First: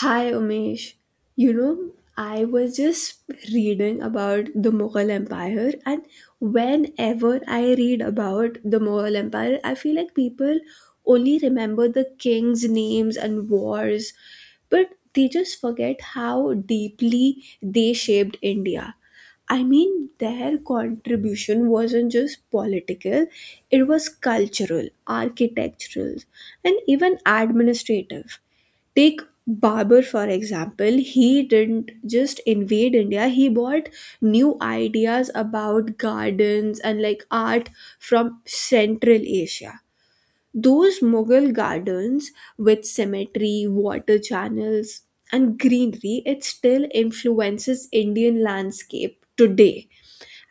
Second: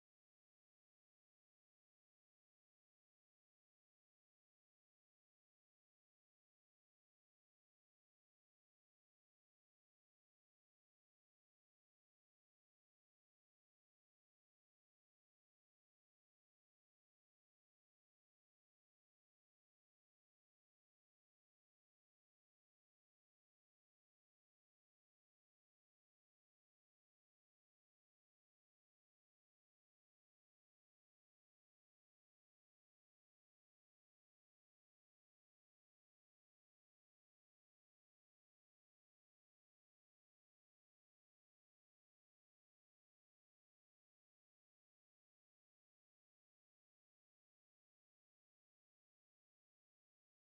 Hi Umesh. You know, I was just reading about the Mughal Empire, and whenever I read about the Mughal Empire, I feel like people only remember the kings' names and wars, but they just forget how deeply they shaped India. I mean, their contribution wasn't just political, it was cultural, architectural, and even administrative. Take Babur for example, he didn't just invade India, he bought new ideas about gardens and like art from Central Asia. Those Mughal gardens with cemetery, water channels, and greenery, it still influences Indian landscape today.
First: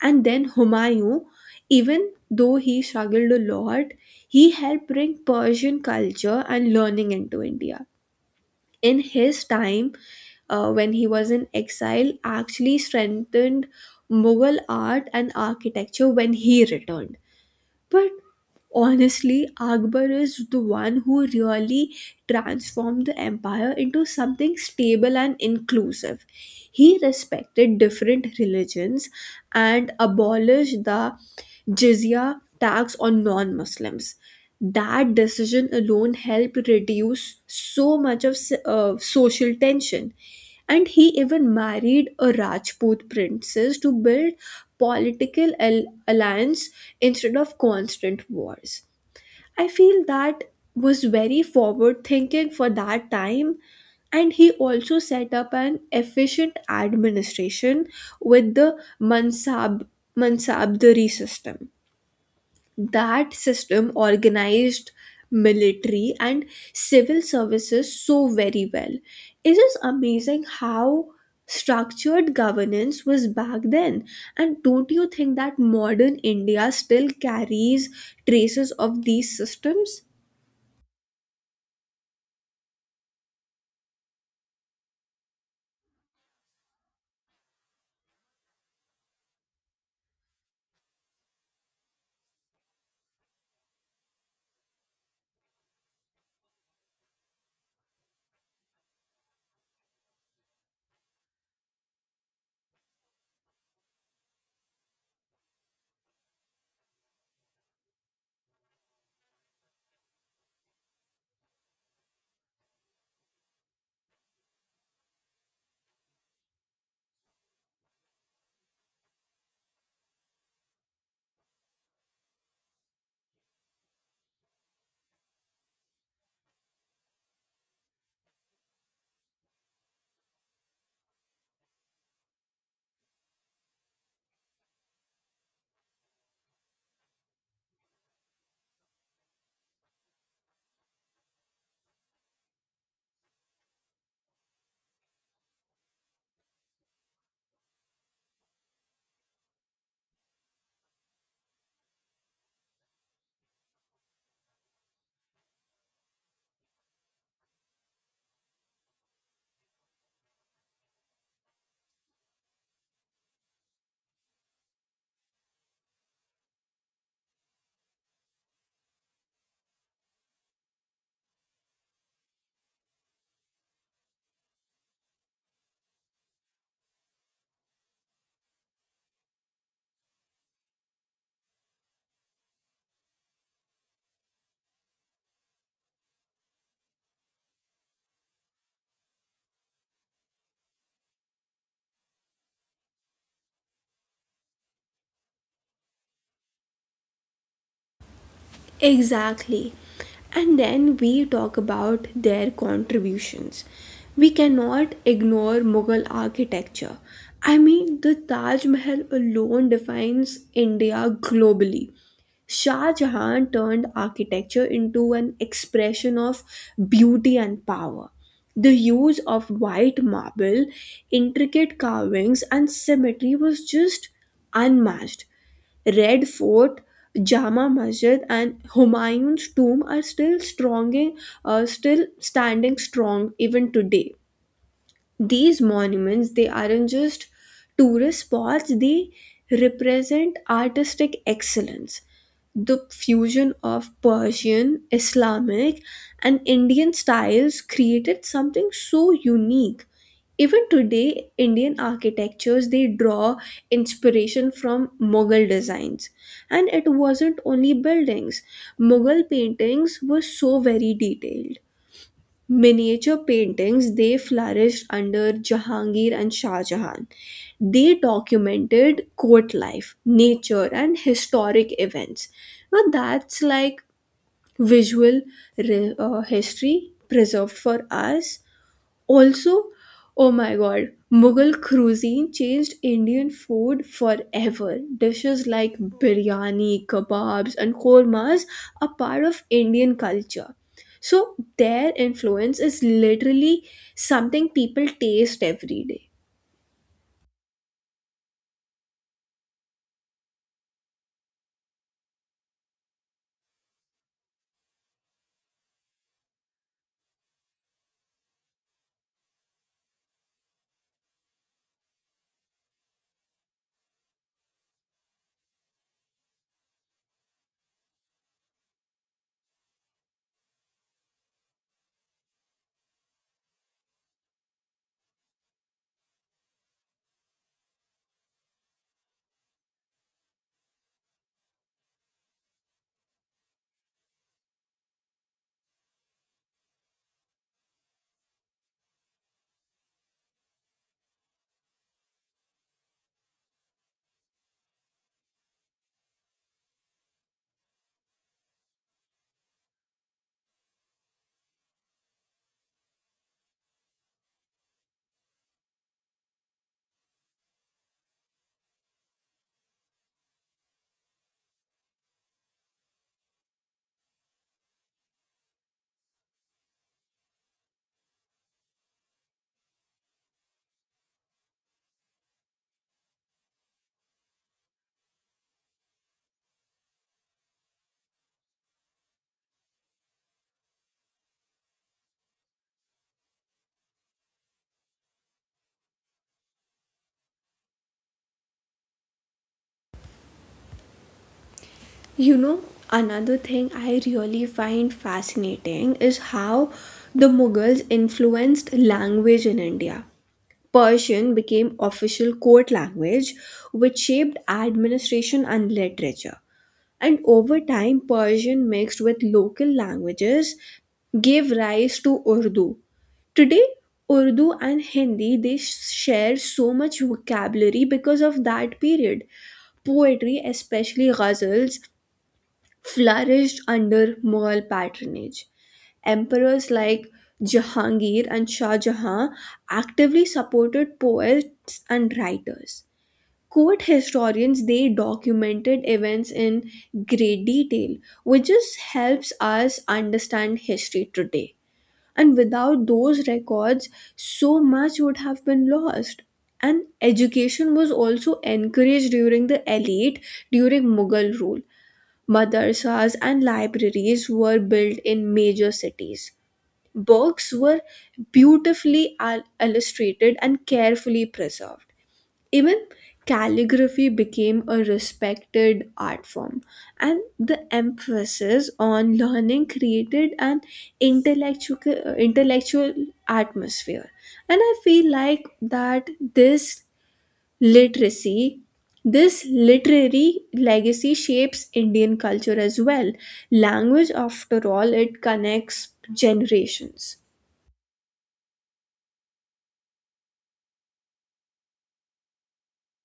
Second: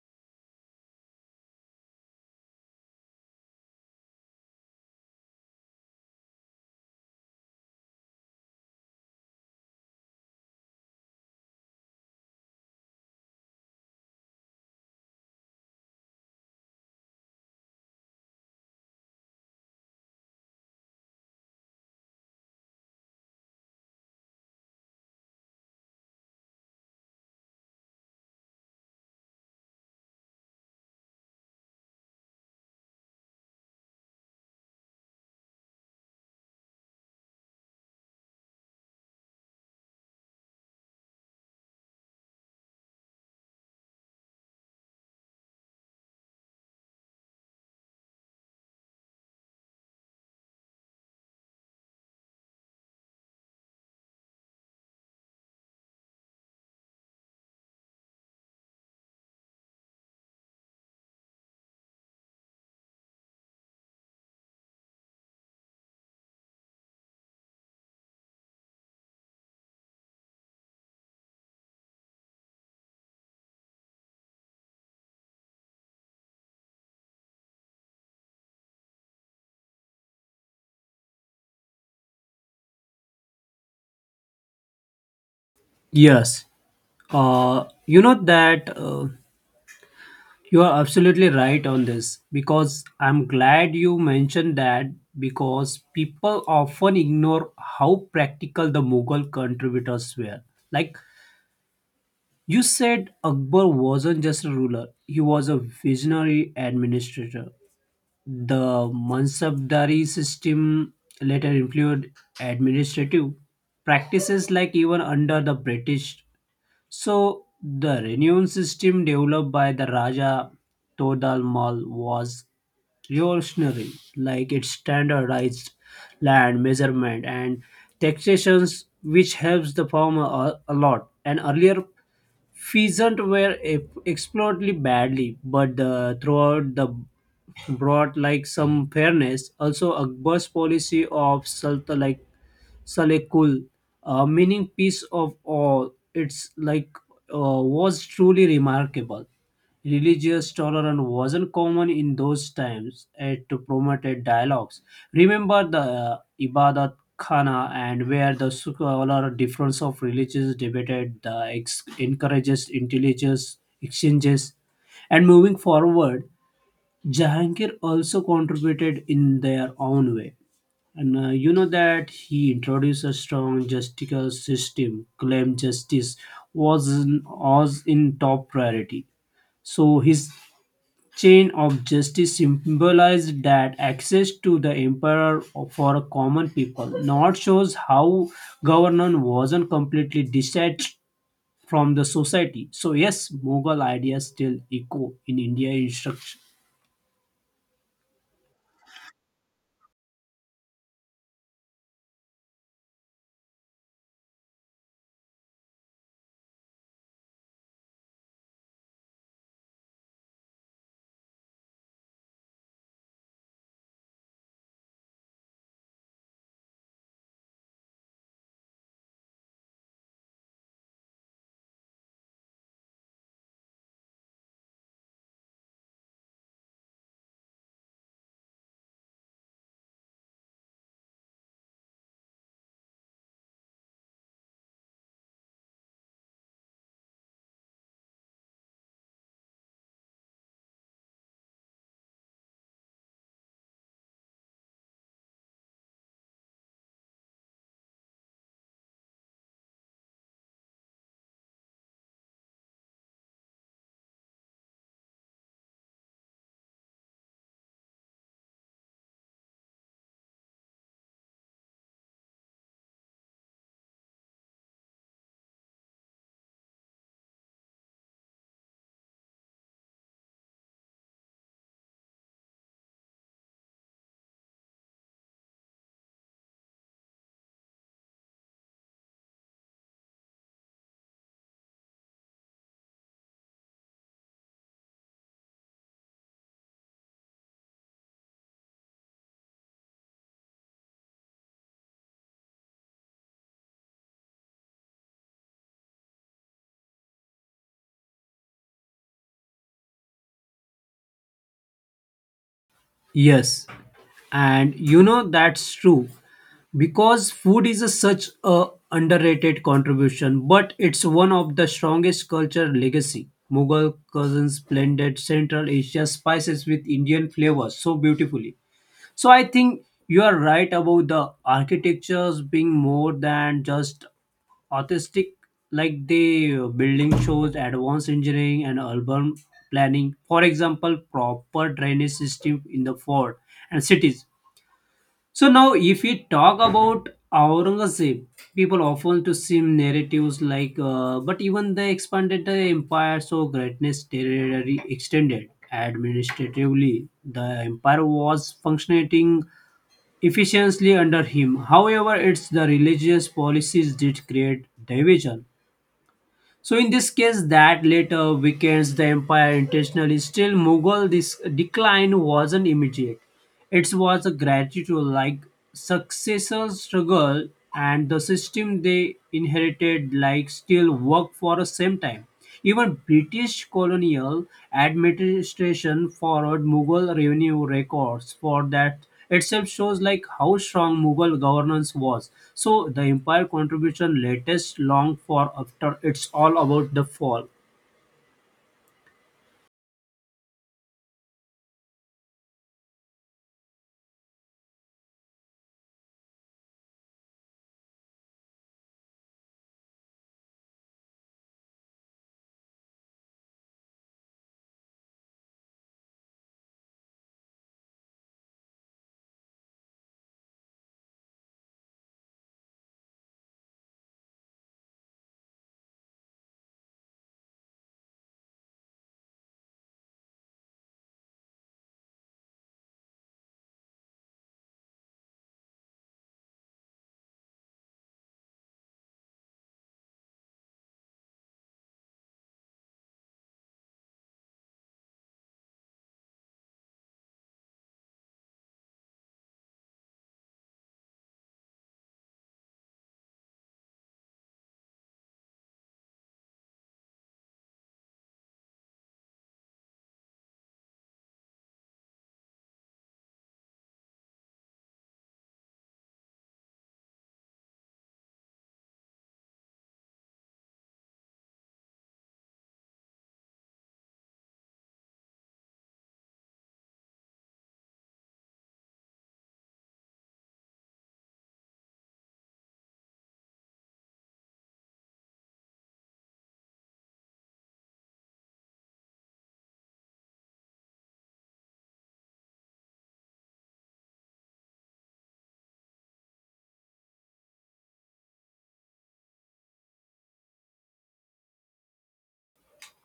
And then Humayun, even though he struggled a lot, he helped bring Persian culture and learning into India in his time when he was in exile actually strengthened Mughal art and architecture when he returned. But honestly, Akbar is the one who really transformed the empire into something stable and inclusive. He respected different religions and abolished the jizya tax on non Muslims. That decision alone helped reduce so much of social tension. And he even married a Rajput princess to build alliance instead of constant wars. I feel that was very forward thinking for that time and he also set up an efficient administration with the mansab mansabdari system. That system organized military and civil services so very well. It is amazing how structured governance was back then. And don't you think that modern India still carries traces of these systems? Yes, you know that you are absolutely right on this because I'm glad you mentioned that because people often ignore how practical the Mughal contributors were. Like you said, Akbar wasn't just a ruler, he was a visionary administrator. The Mansabdari system later included administrative practices like even under the British. So the renown system developed by the Raja Todal Mal was revolutionary, like it standardized land measurement and taxations, which helps the farmer a lot. And earlier, pheasant were exploited badly, but the, throughout the brought like some fairness. Also, Akbar's policy of sultan like Salekul, meaning peace of all. It's like was truly remarkable. Religious tolerance wasn't common in those times and to promoted dialogues. Remember the Ibadat Khana and where the scholar difference of religions debated the encourages intelligence exchanges and moving forward Jahangir also contributed in their own way and you know that he introduced a strong justical system, claimed justice was in top priority. So his chain of justice symbolized that access to the emperor for a common people. Not shows how governance wasn't completely detached from the society. So yes, Mughal ideas still echo in India instruction. Exactly. And then we talk about their contributions. We cannot ignore Mughal architecture. I mean, the Taj Mahal alone defines India globally. Shah Jahan turned architecture into an expression of beauty and power. The use of white marble, intricate carvings, and symmetry was just unmatched. Red Fort, Jama Masjid, and Humayun's tomb are still standing strong even today. These monuments, they aren't just tourist spots, they represent artistic excellence. The fusion of Persian, Islamic, and Indian styles created something so unique. Even today Indian architectures, they draw inspiration from Mughal designs. And it wasn't only buildings. Mughal paintings were so very detailed. Miniature paintings, they flourished under Jahangir and Shah Jahan. They documented court life, nature, and historic events. Now that's like visual history preserved for us. Also, oh my god, Mughal cuisine changed Indian food forever. Dishes like biryani, kebabs, and kormas are part of Indian culture. So, their influence is literally something people taste every day. Yes, and you know that's true because food is a, such a underrated contribution, but it's one of the strongest culture legacy Mughal cousins blended central Asia spices with Indian flavors so beautifully. So I think you are right about the architectures being more than just artistic, like the building shows advanced engineering and urban planning, for example proper drainage system in the fort and cities. So now, if we talk about Aurangzeb, people often to see narratives like, but even they expanded the empire, so greatness territory extended. Administratively, the empire was functioning efficiently under him. However, it's the religious policies did create division. So in this case, that later weekends the empire intentionally still Mughal. This decline wasn't immediate; it was a gradual, like successor struggle, and the system they inherited like still work for the same time. Even British colonial administration borrowed Mughal revenue records, for that itself shows like how strong Mughal governance was. So the empire contribution latest long for after it's all about the fall. You know, another thing I really find fascinating is how the Mughals influenced language in India. Persian became official court language, which shaped administration and literature. And over time, Persian mixed with local languages gave rise to Urdu. Today, Urdu and Hindi they share so much vocabulary because of that period. Poetry, especially ghazals, flourished under Mughal patronage. Emperors like Jahangir and Shah Jahan actively supported poets and writers. Court historians they documented events in great detail, which just helps us understand history today. And without those records, so much would have been lost. And education was also encouraged during the elite during Mughal rule. Madrasas and libraries were built in major cities. Books were beautifully illustrated and carefully preserved. Even calligraphy became a respected art form, and the emphasis on learning created an intellectual, intellectual atmosphere. And I feel like that this literacy this literary legacy shapes Indian culture as well. Language, after all, it connects generations.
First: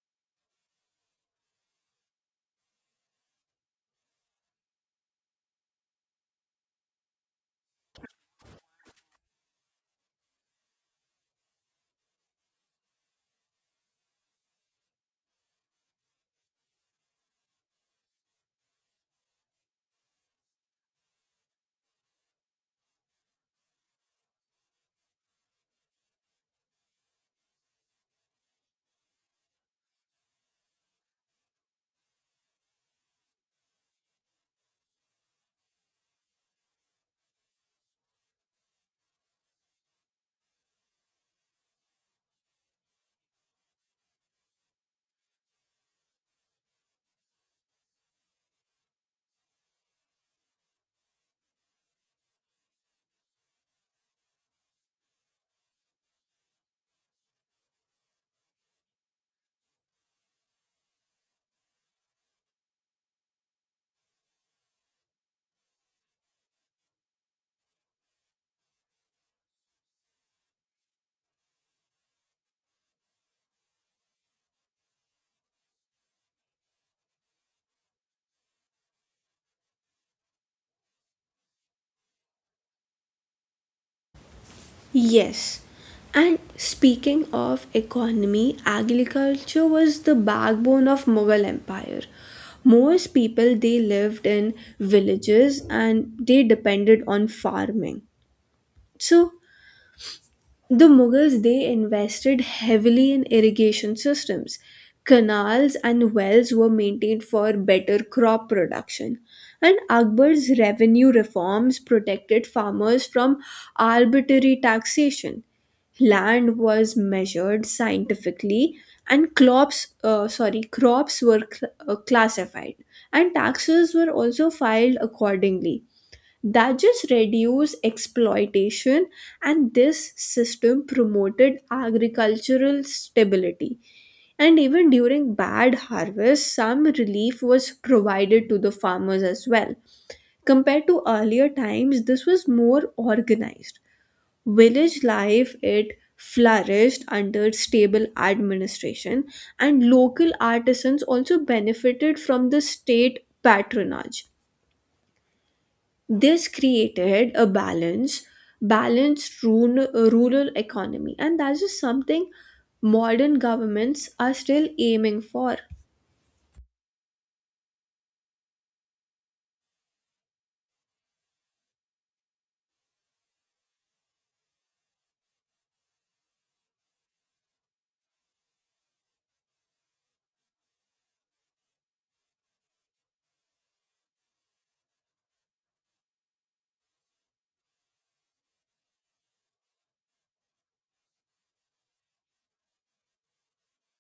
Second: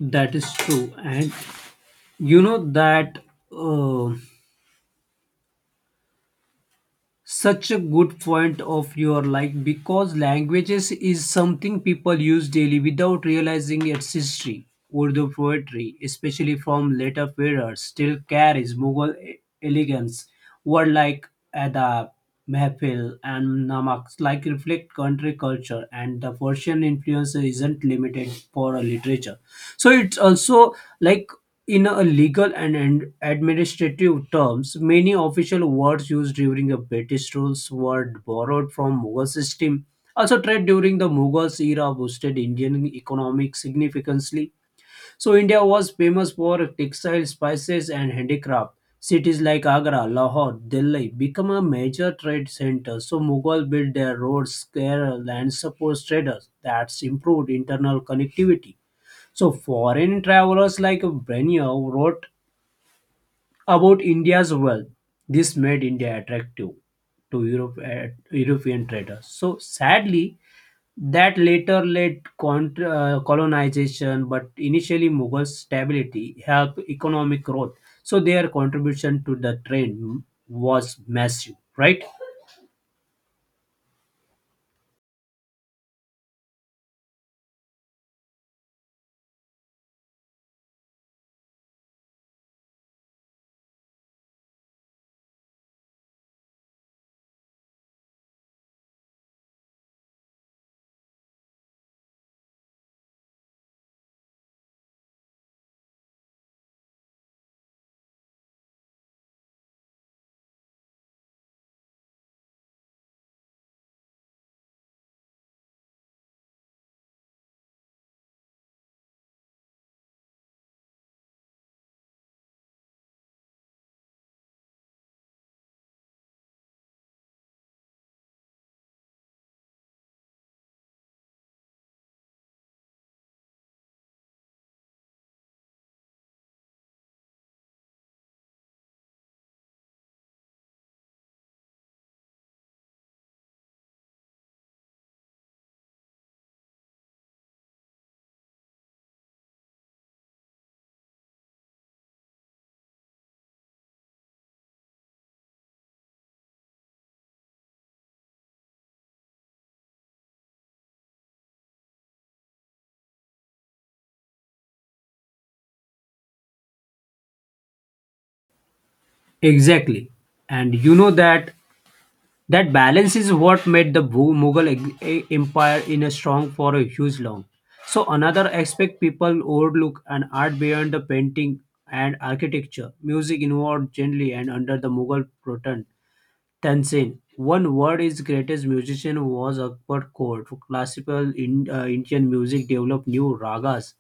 That is true. And you know that uh, such a good point of your like, because languages is something people use daily without realizing its history. Urdu poetry especially from later periods still carries Mughal elegance. Words like adab, mehfil and namaks like reflect country culture, and the Persian influence isn't limited for a literature. So it's also like in a legal and administrative terms, many official words used during the British rules were borrowed from Mughal system. Also, trade during the Mughals era boosted Indian economic significantly. So, India was famous for textile, spices, and handicraft. Cities like Agra, Lahore, Delhi become a major trade center. So, Mughal built their roads, square, and support traders. That's improved internal connectivity. So foreign travelers like Brenya wrote about India's wealth, this made India attractive to Europe, European traders. So sadly, that later led colonization, but initially Mughal stability helped economic growth. So their contribution to the trade was massive, right? Yes. And speaking of economy, agriculture was the backbone of Mughal Empire. Most people they lived in villages and they depended on farming. So the Mughals they invested heavily in irrigation systems. Canals and wells were maintained for better crop production. And Akbar's revenue reforms protected farmers from arbitrary taxation. Land was measured scientifically and crops were classified and taxes were also filed accordingly. That just reduce exploitation, and this system promoted agricultural stability. And even during bad harvest some relief was provided to the farmers as well. Compared to earlier times this was more organized. Village life, it flourished under stable administration, and local artisans also benefited from the state patronage. This created a balanced rural economy, and that's just something modern governments are still aiming for. Exactly. And you know that that balance is what made the Mughal Empire in a strong for a huge long. So another aspect people overlook and art beyond the painting and architecture, music involved generally and under the Mughal pattern Tanzin, one word his greatest musician was Akbar Kaur. Classical in, Indian music developed new ragas.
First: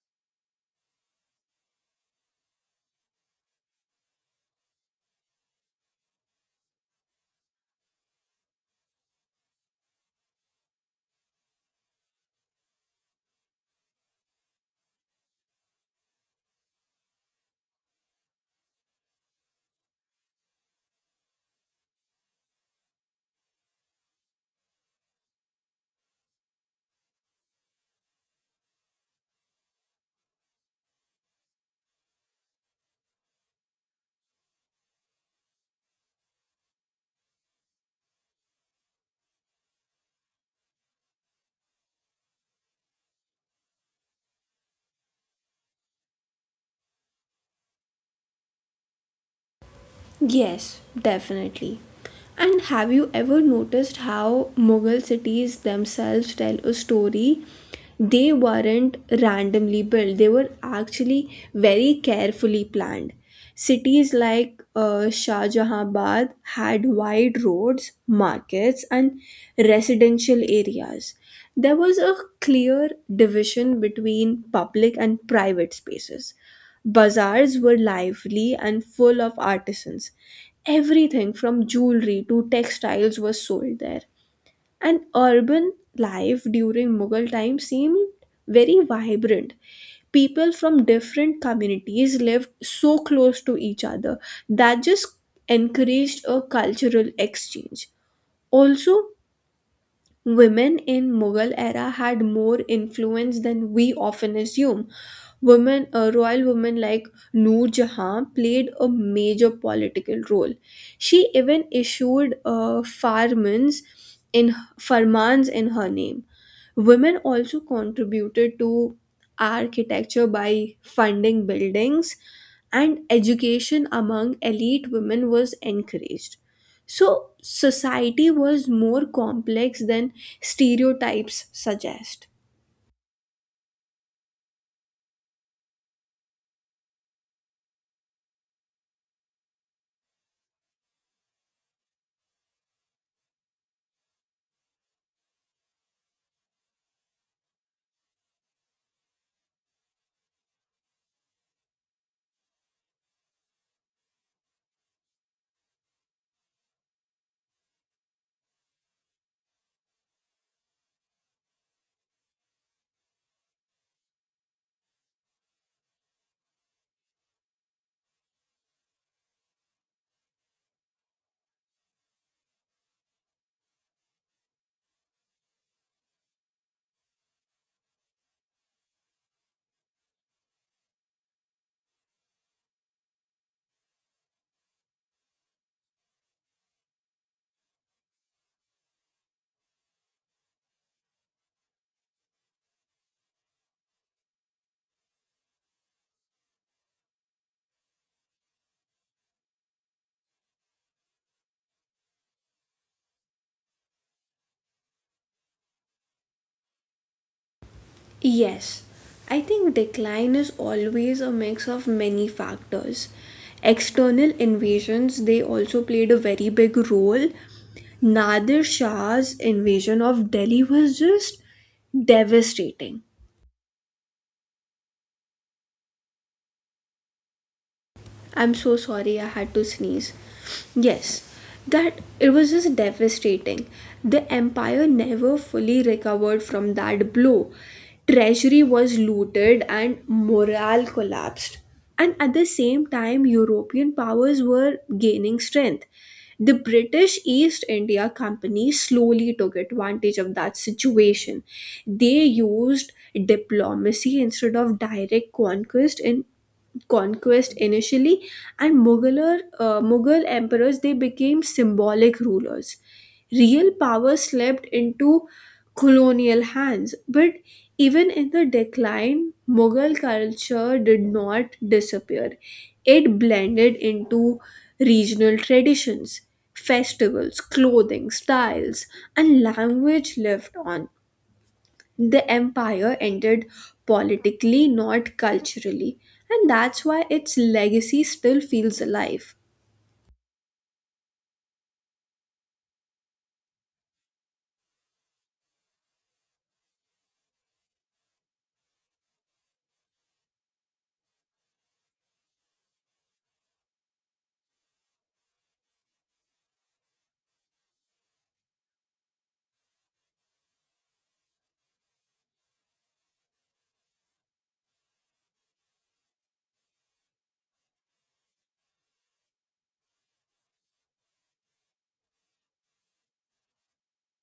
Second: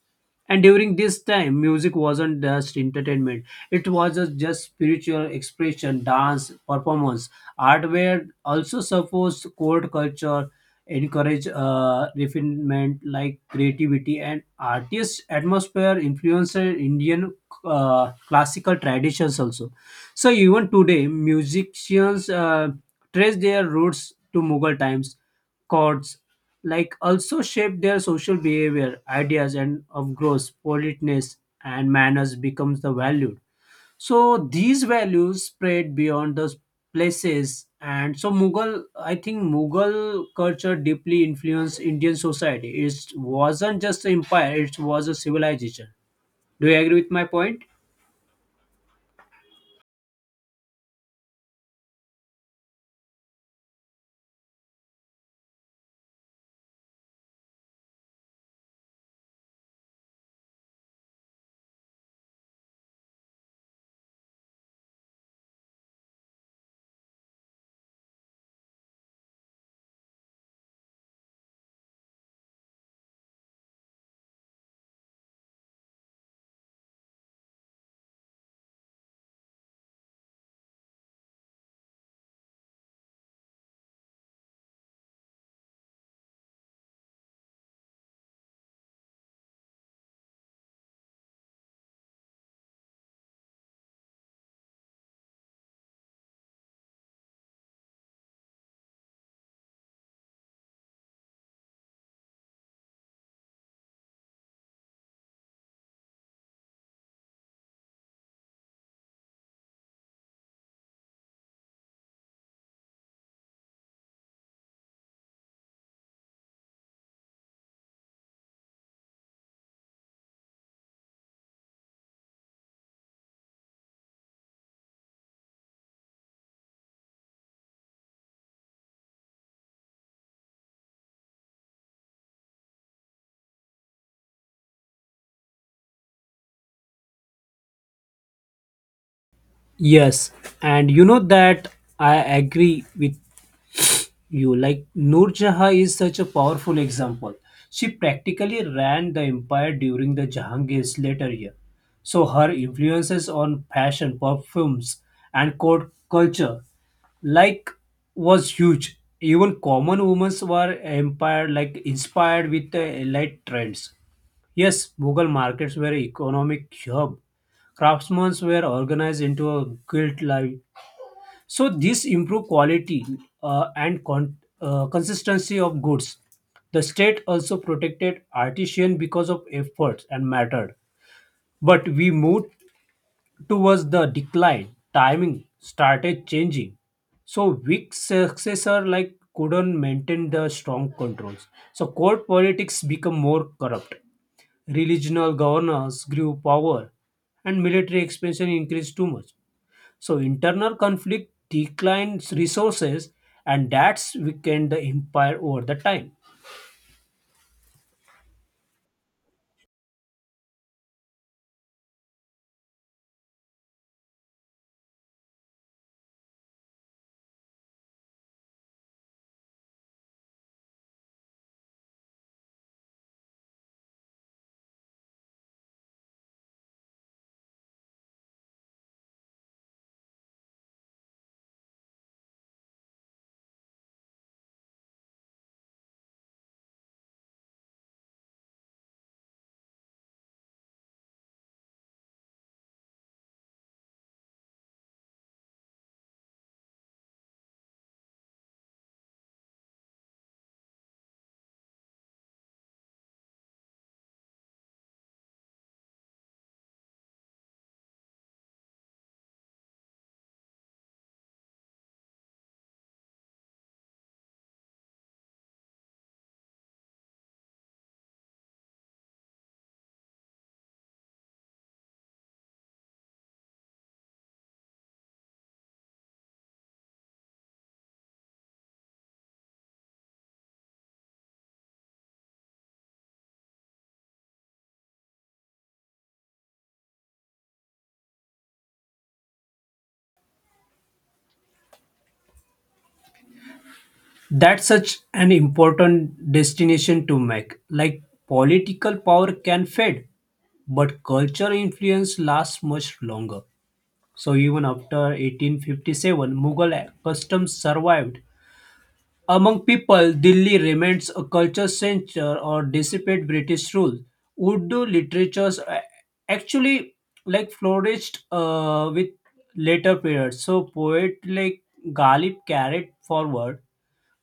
And during this time, music wasn't just entertainment. It was a just spiritual expression, dance, performance. Art were also supposed court culture, encourage refinement like creativity and artist atmosphere influenced Indian classical traditions also. So even today, musicians trace their roots to Mughal times. Chords like also shape their social behavior, ideas, and of course, politeness and manners becomes the value. So these values spread beyond those places, and so Mughal, I think Mughal culture deeply influenced Indian society. It wasn't just an empire; it was a civilization. Do you agree with my point? Yes, definitely. And have you ever noticed how Mughal cities themselves tell a story? They weren't randomly built, they were actually very carefully planned. Cities like Shah Jahanabad had wide roads, markets, and residential areas. There was a clear division between public and private spaces. Bazaars were lively and full of artisans. Everything from jewelry to textiles was sold there. And urban life during Mughal time seemed very vibrant. People from different communities lived so close to each other, that just encouraged a cultural exchange. Also, women in Mughal era had more influence than we often assume. A royal woman like Noor Jahan played a major political role. She even issued farmans in in her name. Women also contributed to architecture by funding buildings, and education among elite women was encouraged. So society was more complex than stereotypes suggest. Yes, and you know that I agree with you. Like Noor Jahan is such a powerful example. She practically ran the empire during the Jahangir's later year. So her influences on fashion, perfumes, and court culture like was huge. Even common women were empire like inspired with the elite trends. Yes, Mughal markets were economic hub, craftsmen were organized into a guild life. So this improve quality and consistency of goods. The state also protected artisan because of efforts and mattered. But we moved towards the decline. Timing started changing. So weak successor like couldn't maintain the strong controls. So court politics become more corrupt. Regional governors grew power and military expansion increased too much. So internal conflict declines resources, and that's weakened the empire over the time. Yes, I think decline is always a mix of many factors. External invasions, they also played a very big role. Nadir Shah's invasion of Delhi was just devastating. I'm so sorry I had to sneeze. Yes, that it was just devastating. The empire never fully recovered from that blow. Treasury was looted and morale collapsed. And at the same time, European powers were gaining strength. The British East India Company slowly took advantage of that situation. They used diplomacy instead of direct conquest in conquest initially, and Mughal emperors they became symbolic rulers. Real power slipped into colonial hands, but even in the decline, Mughal culture did not disappear. It blended into regional traditions, festivals, clothing, styles, and language lived on. The empire ended politically, not culturally, and that's why its legacy still feels alive. That's such an important destination to make. Like political power can fade, but cultural influence lasts much longer. So even after 1857, Mughal customs survived among people, Delhi remains a culture center or dissipate British rule. Urdu literatures actually like flourished with later periods. So poet like Ghalib carried forward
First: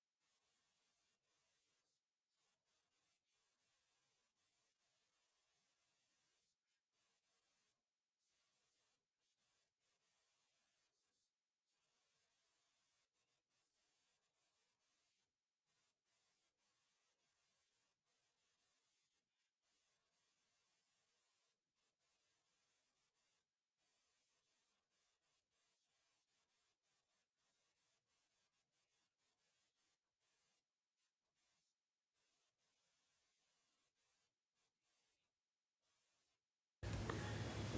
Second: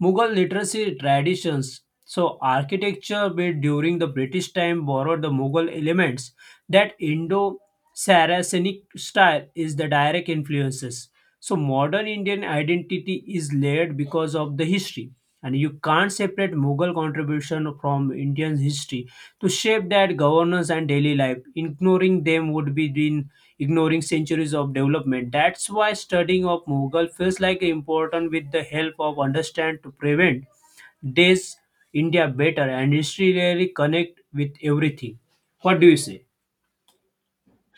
Mughal literacy traditions. So, architecture built during the British time borrowed the Mughal elements. That Indo Saracenic style is the direct influences. So, modern Indian identity is layered because of the history. And you can't separate Mughal contribution from Indian history to shape that governance and daily life. Ignoring them would be been ignoring centuries of development. That's why studying of Mughal feels like important with the help of understand to prevent this India better, and history really connect with everything. What do you say?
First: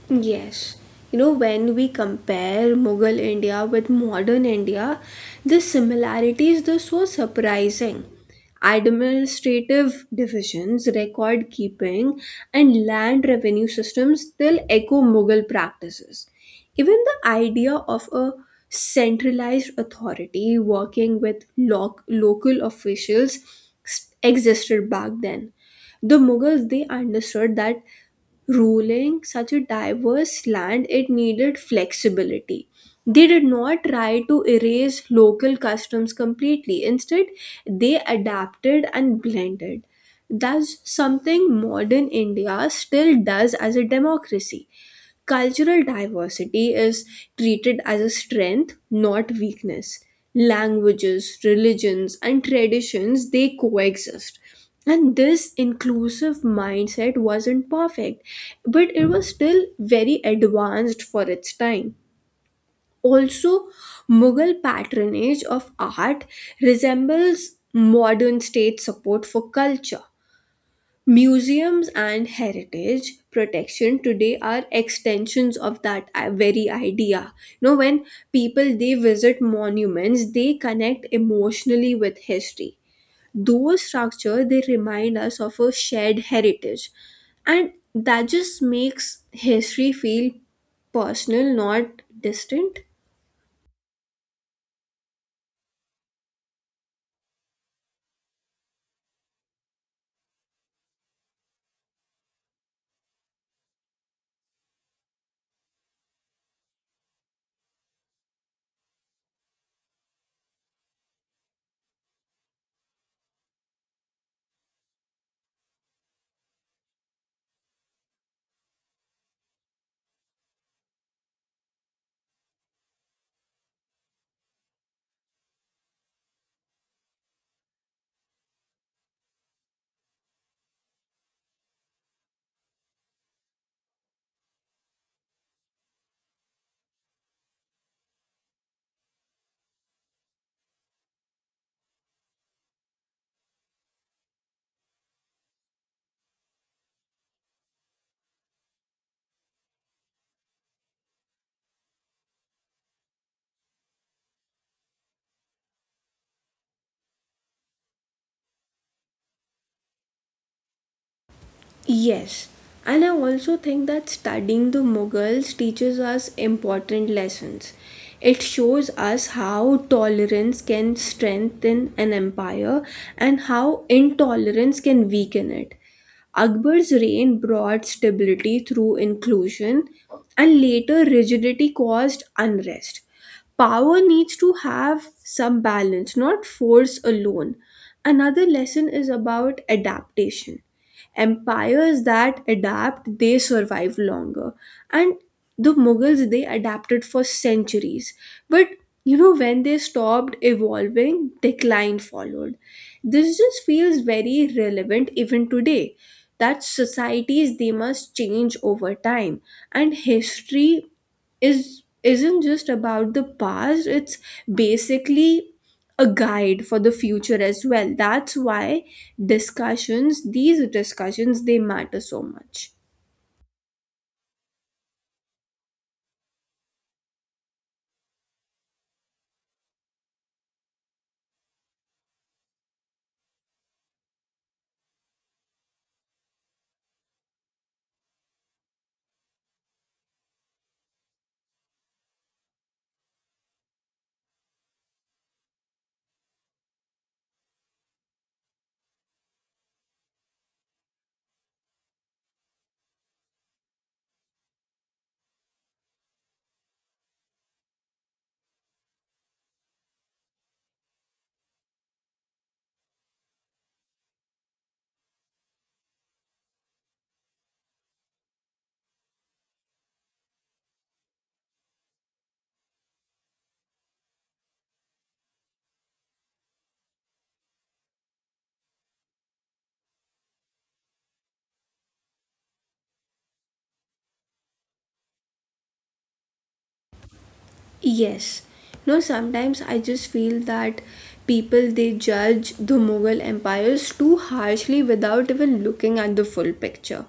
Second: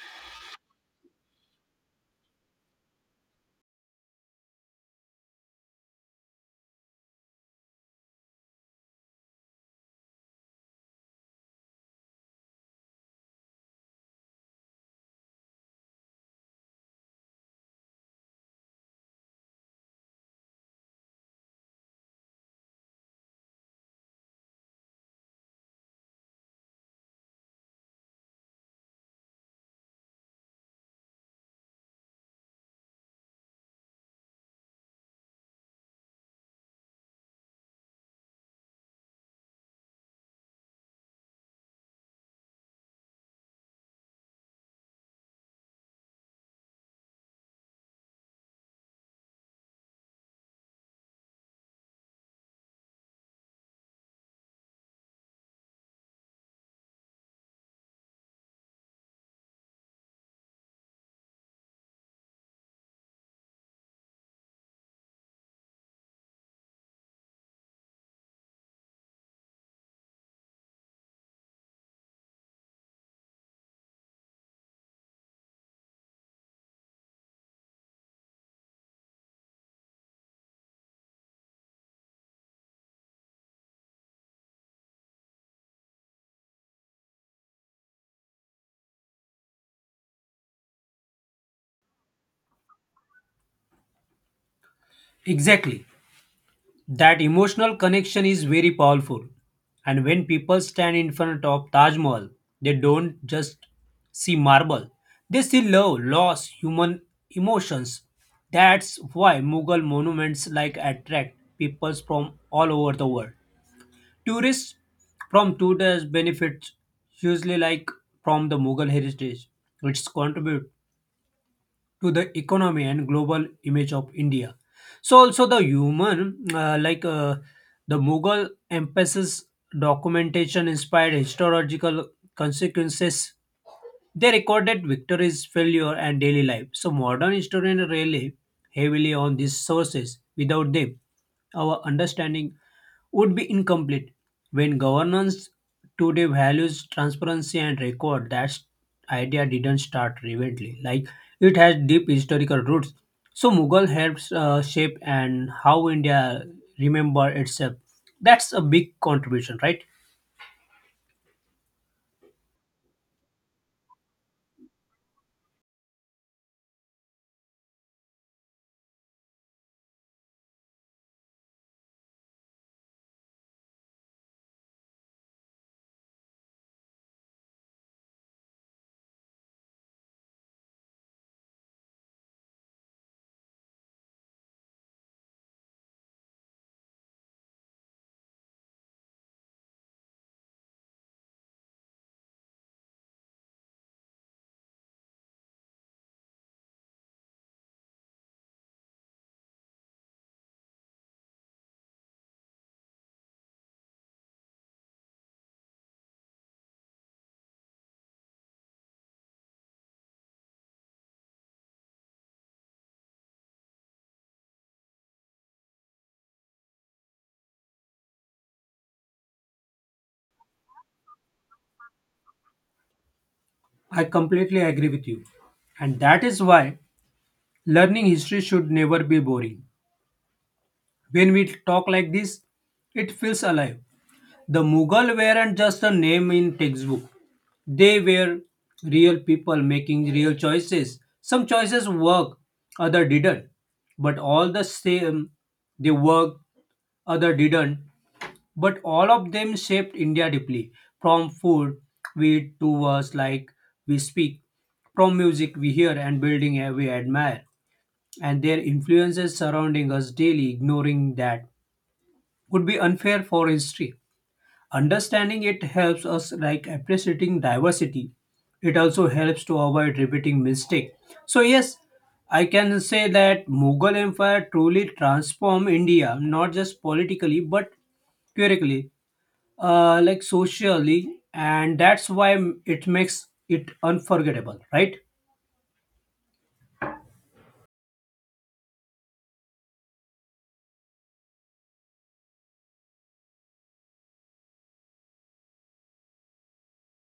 Yes. You know, when we compare Mughal India with modern India, the similarities are so surprising. Administrative divisions, record keeping, and land revenue systems still echo Mughal practices. Even the idea of a centralized authority working with local officials existed back then. The Mughals they understood that ruling such a diverse land it needed flexibility. They did not try to erase local customs completely. Instead, they adapted and blended. That's something modern India still does as a democracy. Cultural diversity is treated as a strength, not weakness. Languages, religions, and traditions they coexist. And this inclusive mindset wasn't perfect, but it was still very advanced for its time. Also, Mughal patronage of art resembles modern state support for culture. Museums and heritage protection today are extensions of that very idea. You know, when people they visit monuments, they connect emotionally with history. Those structures they remind us of a shared heritage, and that just makes history feel personal, not distant. Exactly. That emotional connection is very powerful. And when people stand in front of Taj Mahal, they don't just see marble, they see love, loss, human emotions. That's why Mughal monuments like attract people from all over the world. Tourists from Tudors benefit hugely like from the Mughal heritage, which contribute to the economy and global image of India. So also the human, the Mughal emphasis documentation inspired historical consequences. They recorded victories, failure, and daily life. So modern historians rely heavily on these sources. Without them, our understanding would be incomplete. When governance today values transparency and record, that idea didn't start recently. Like it has deep historical roots. So Mughal helps shape and how India remember itself. That's a big contribution, right? Yes, and I also think that studying the Mughals teaches us important lessons. It shows us how tolerance can strengthen an empire and how intolerance can weaken it. Akbar's reign brought stability through inclusion, and later rigidity caused unrest. Power needs to have some balance, not force alone. Another lesson is about adaptation. Empires that adapt they survive longer, and the Mughals they adapted for centuries. But you know when they stopped evolving decline followed. This just feels very relevant even today, that societies they must change over time. And history is isn't just about the past, it's basically a guide for the future as well. That's why these discussions, they matter so much. I completely agree with you. And that is why learning history should never be boring. When we talk like this, it feels alive. The Mughal weren't just a name in textbook. They were real people making real choices. Some choices worked, other didn't. But all the same, they worked, other didn't. But all of them shaped India deeply. From food we eat to us like we speak, from music we hear and building we admire, and their influences surrounding us daily, ignoring that would be unfair for history. Understanding it helps us like appreciating diversity. It also helps to avoid repeating mistake. So yes, I can say that Mughal Empire truly transformed India, not just politically but theoretically, like socially, and that's why it makes it unforgettable, right? Yes. No, sometimes I just feel that people they judge the Mughal empires too harshly without even looking at the full picture.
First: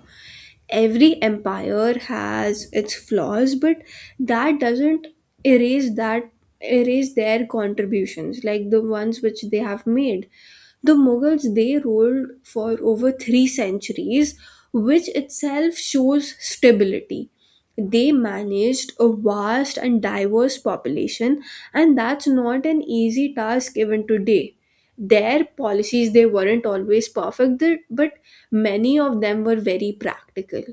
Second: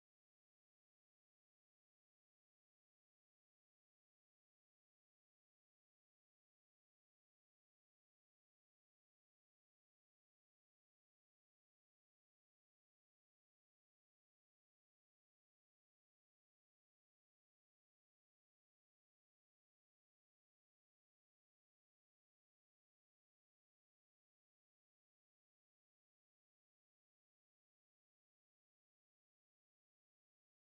Every empire has its flaws, but that doesn't erase that erase their contributions like the ones which they have made. The Mughals they ruled for over 3 centuries, which itself shows stability. They managed a vast and diverse population, and that's not an easy task even today. Their policies they weren't always perfect, but many of them were very practical.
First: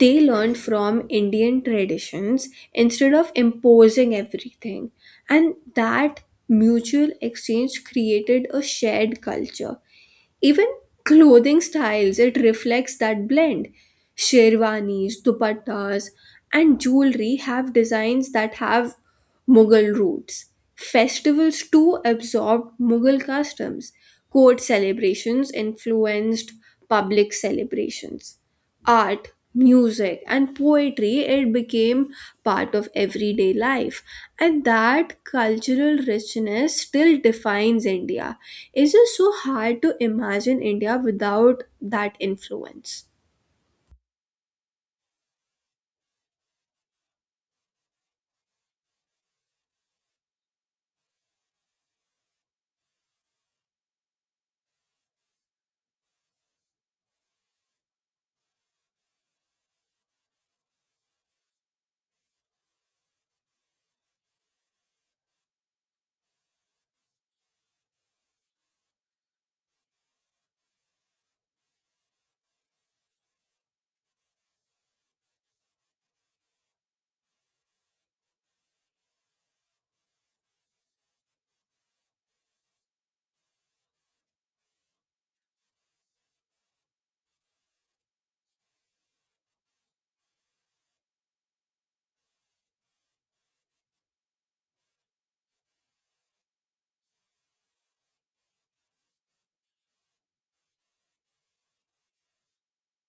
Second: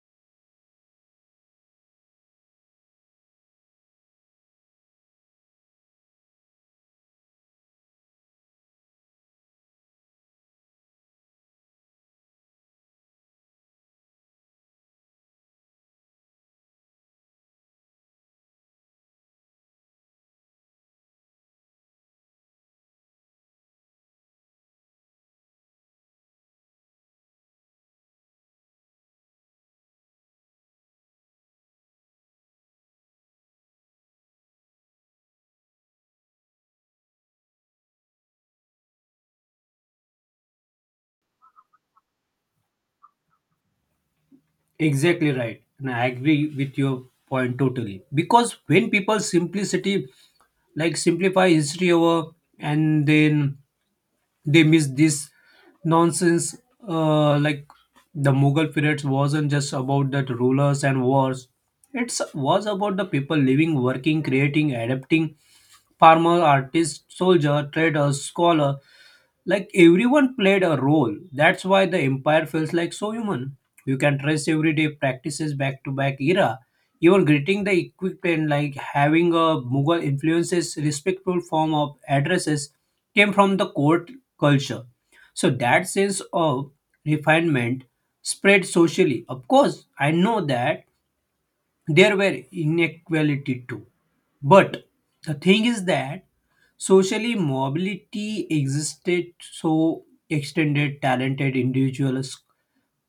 They learned from Indian traditions instead of imposing everything, and that mutual exchange created a shared culture. Even clothing styles, it reflects that blend. Sherwanis, dupattas, and jewelry have designs that have Mughal roots. Festivals too absorbed Mughal customs. Court celebrations influenced public celebrations. Art, music, and poetry, it became part of everyday life. And that cultural richness still defines India. It's just so hard to imagine India without that influence. Exactly right, and I agree with your point totally. Because when people simplicity, like simplify history over, and then they miss this nonsense like the Mughal period wasn't just about that rulers and wars, it was about the people living, working, creating, adapting, farmer, artist, soldier, trader, scholar, like everyone played a role. That's why the empire feels like so human. You can trace everyday practices back to back era. Even greeting the equipment, like having a Mughal influences, respectful form of addresses, came from the court culture. So that sense of refinement spread socially. Of course, I know that there were inequality too. But the thing is that socially mobility existed, so extended talented individuals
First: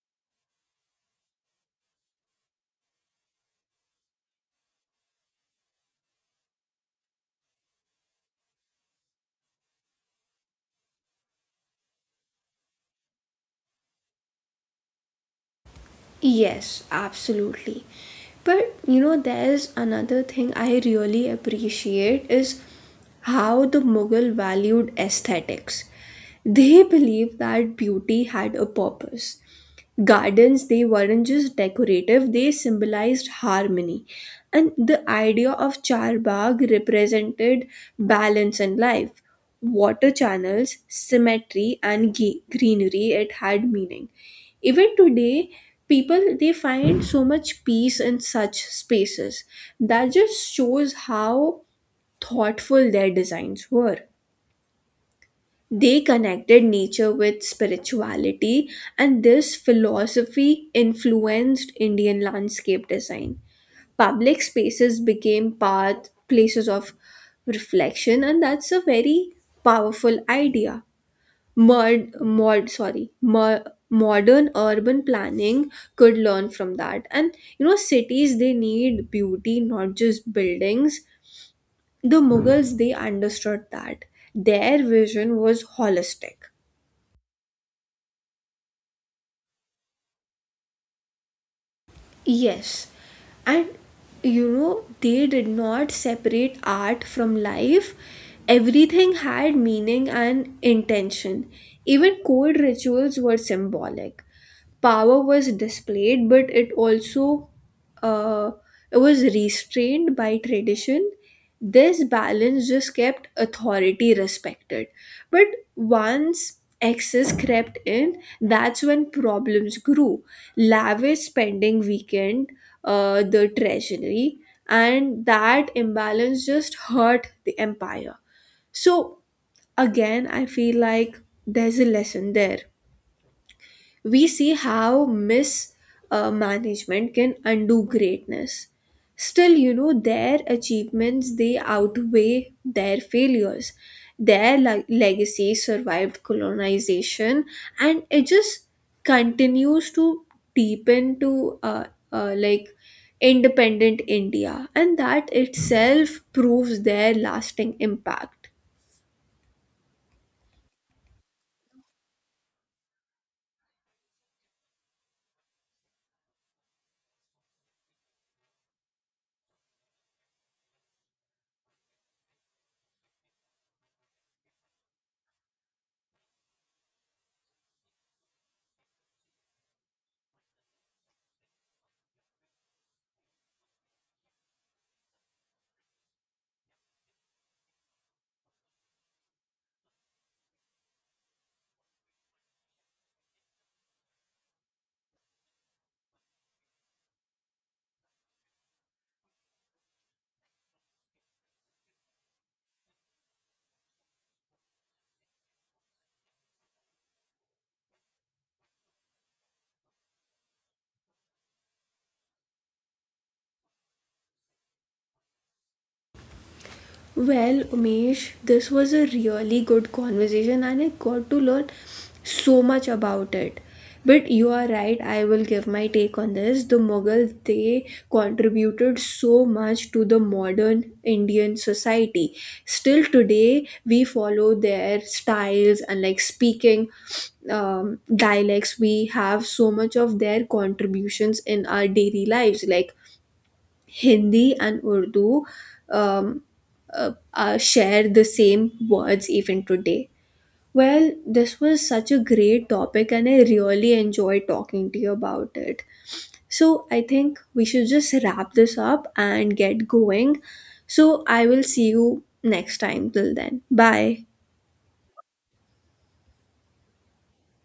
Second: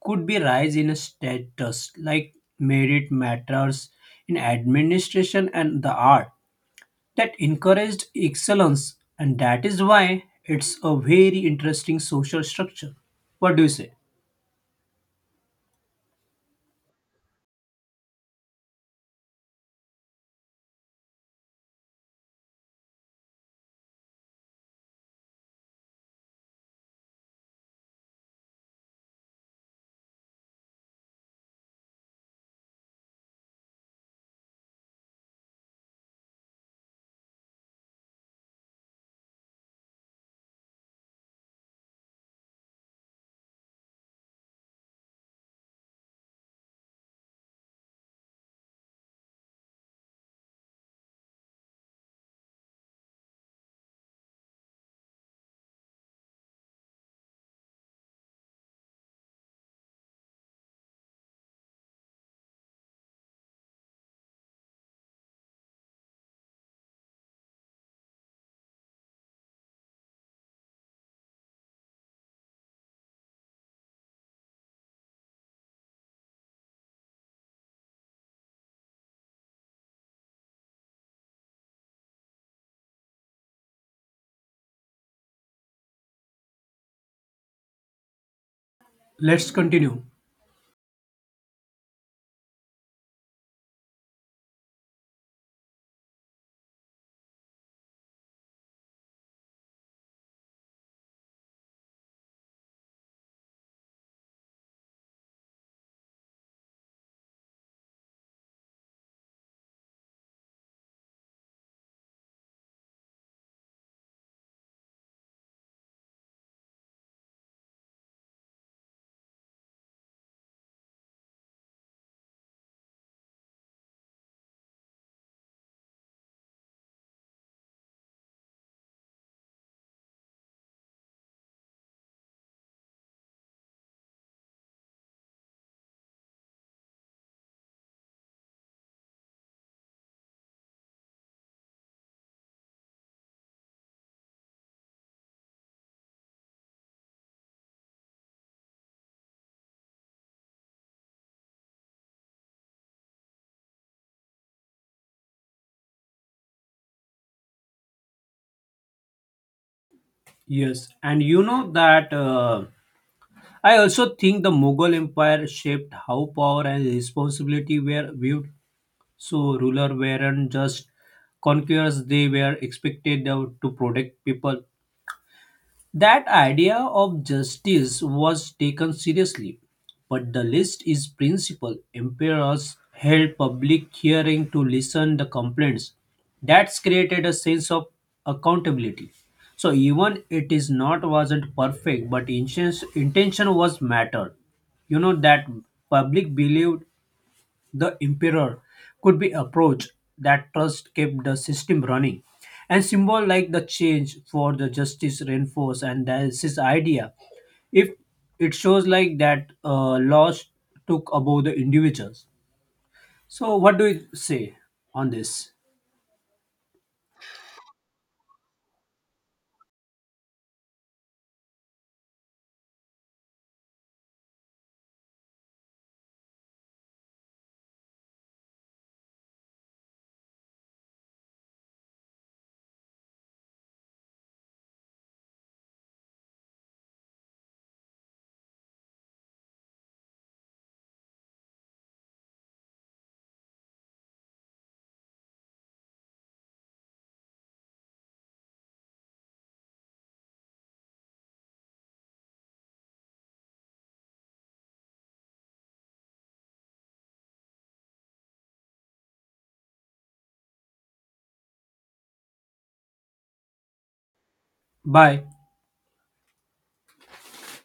could be rise in a status like merit matters in administration and the art, that encouraged excellence, and that is why it's a very interesting social structure. What do you say? Yes, absolutely. But you know, there's another thing I really appreciate is how the Mughal valued aesthetics. They believed that beauty had a purpose. Gardens, they weren't just decorative, they symbolized harmony. And the idea of charbagh represented balance in life. Water channels, symmetry, and greenery, it had meaning. Even today people they find so much peace in such spaces. That just shows how thoughtful their designs were. They connected nature with spirituality, and this philosophy influenced Indian landscape design. Public spaces became path places of reflection, and that's a very powerful idea. mod, mod sorry mo- Modern urban planning could learn from that. And you know cities they need beauty, not just buildings. The Mughals they understood that. Their vision was holistic. Let's continue. Yes, and you know, they did not separate art from life. Everything had meaning and intention. Even cold rituals were symbolic. Power was displayed, but it also uh, it was restrained by tradition. This balance just kept authority respected. But once excess crept in, that's when problems grew. Lavish spending weakened the treasury, and that imbalance just hurt the empire. So, again, I feel like there's a lesson there. We see how mismanagement can undo greatness. Still, you know, their achievements they outweigh their failures. Their legacy survived colonization, and it just continues to deepen to uh, like independent India, and that itself proves their lasting impact. Yes, and you know that I also think the Mughal Empire shaped how power and responsibility were viewed, so rulers weren't just conquerors, they were expected to protect people, that idea of justice was taken seriously, but the list is principal. Emperors held public hearing to listen the complaints. That's created a sense of accountability. So even it is not wasn't perfect, but intention was mattered. You know that public believed the emperor could be approached, that trust kept the system running, and symbol like the change for the justice reinforce and that's his idea. If it shows like that laws took above the individuals, so what do you say on this? Well, Umesh, this was a really good conversation and I got to learn so much about it. But you are right, I will give my take on this. The Mughals, they contributed so much to the modern Indian society. Still today, we follow their styles and like speaking dialects. We have so much of their contributions in our daily lives. Like Hindi and Urdu um, share the same words even today. Well, this was such a great topic, and I really enjoyed talking to you about it. So, I think we should just wrap this up and get going. So, I will see you next time. Till then, bye. Bye.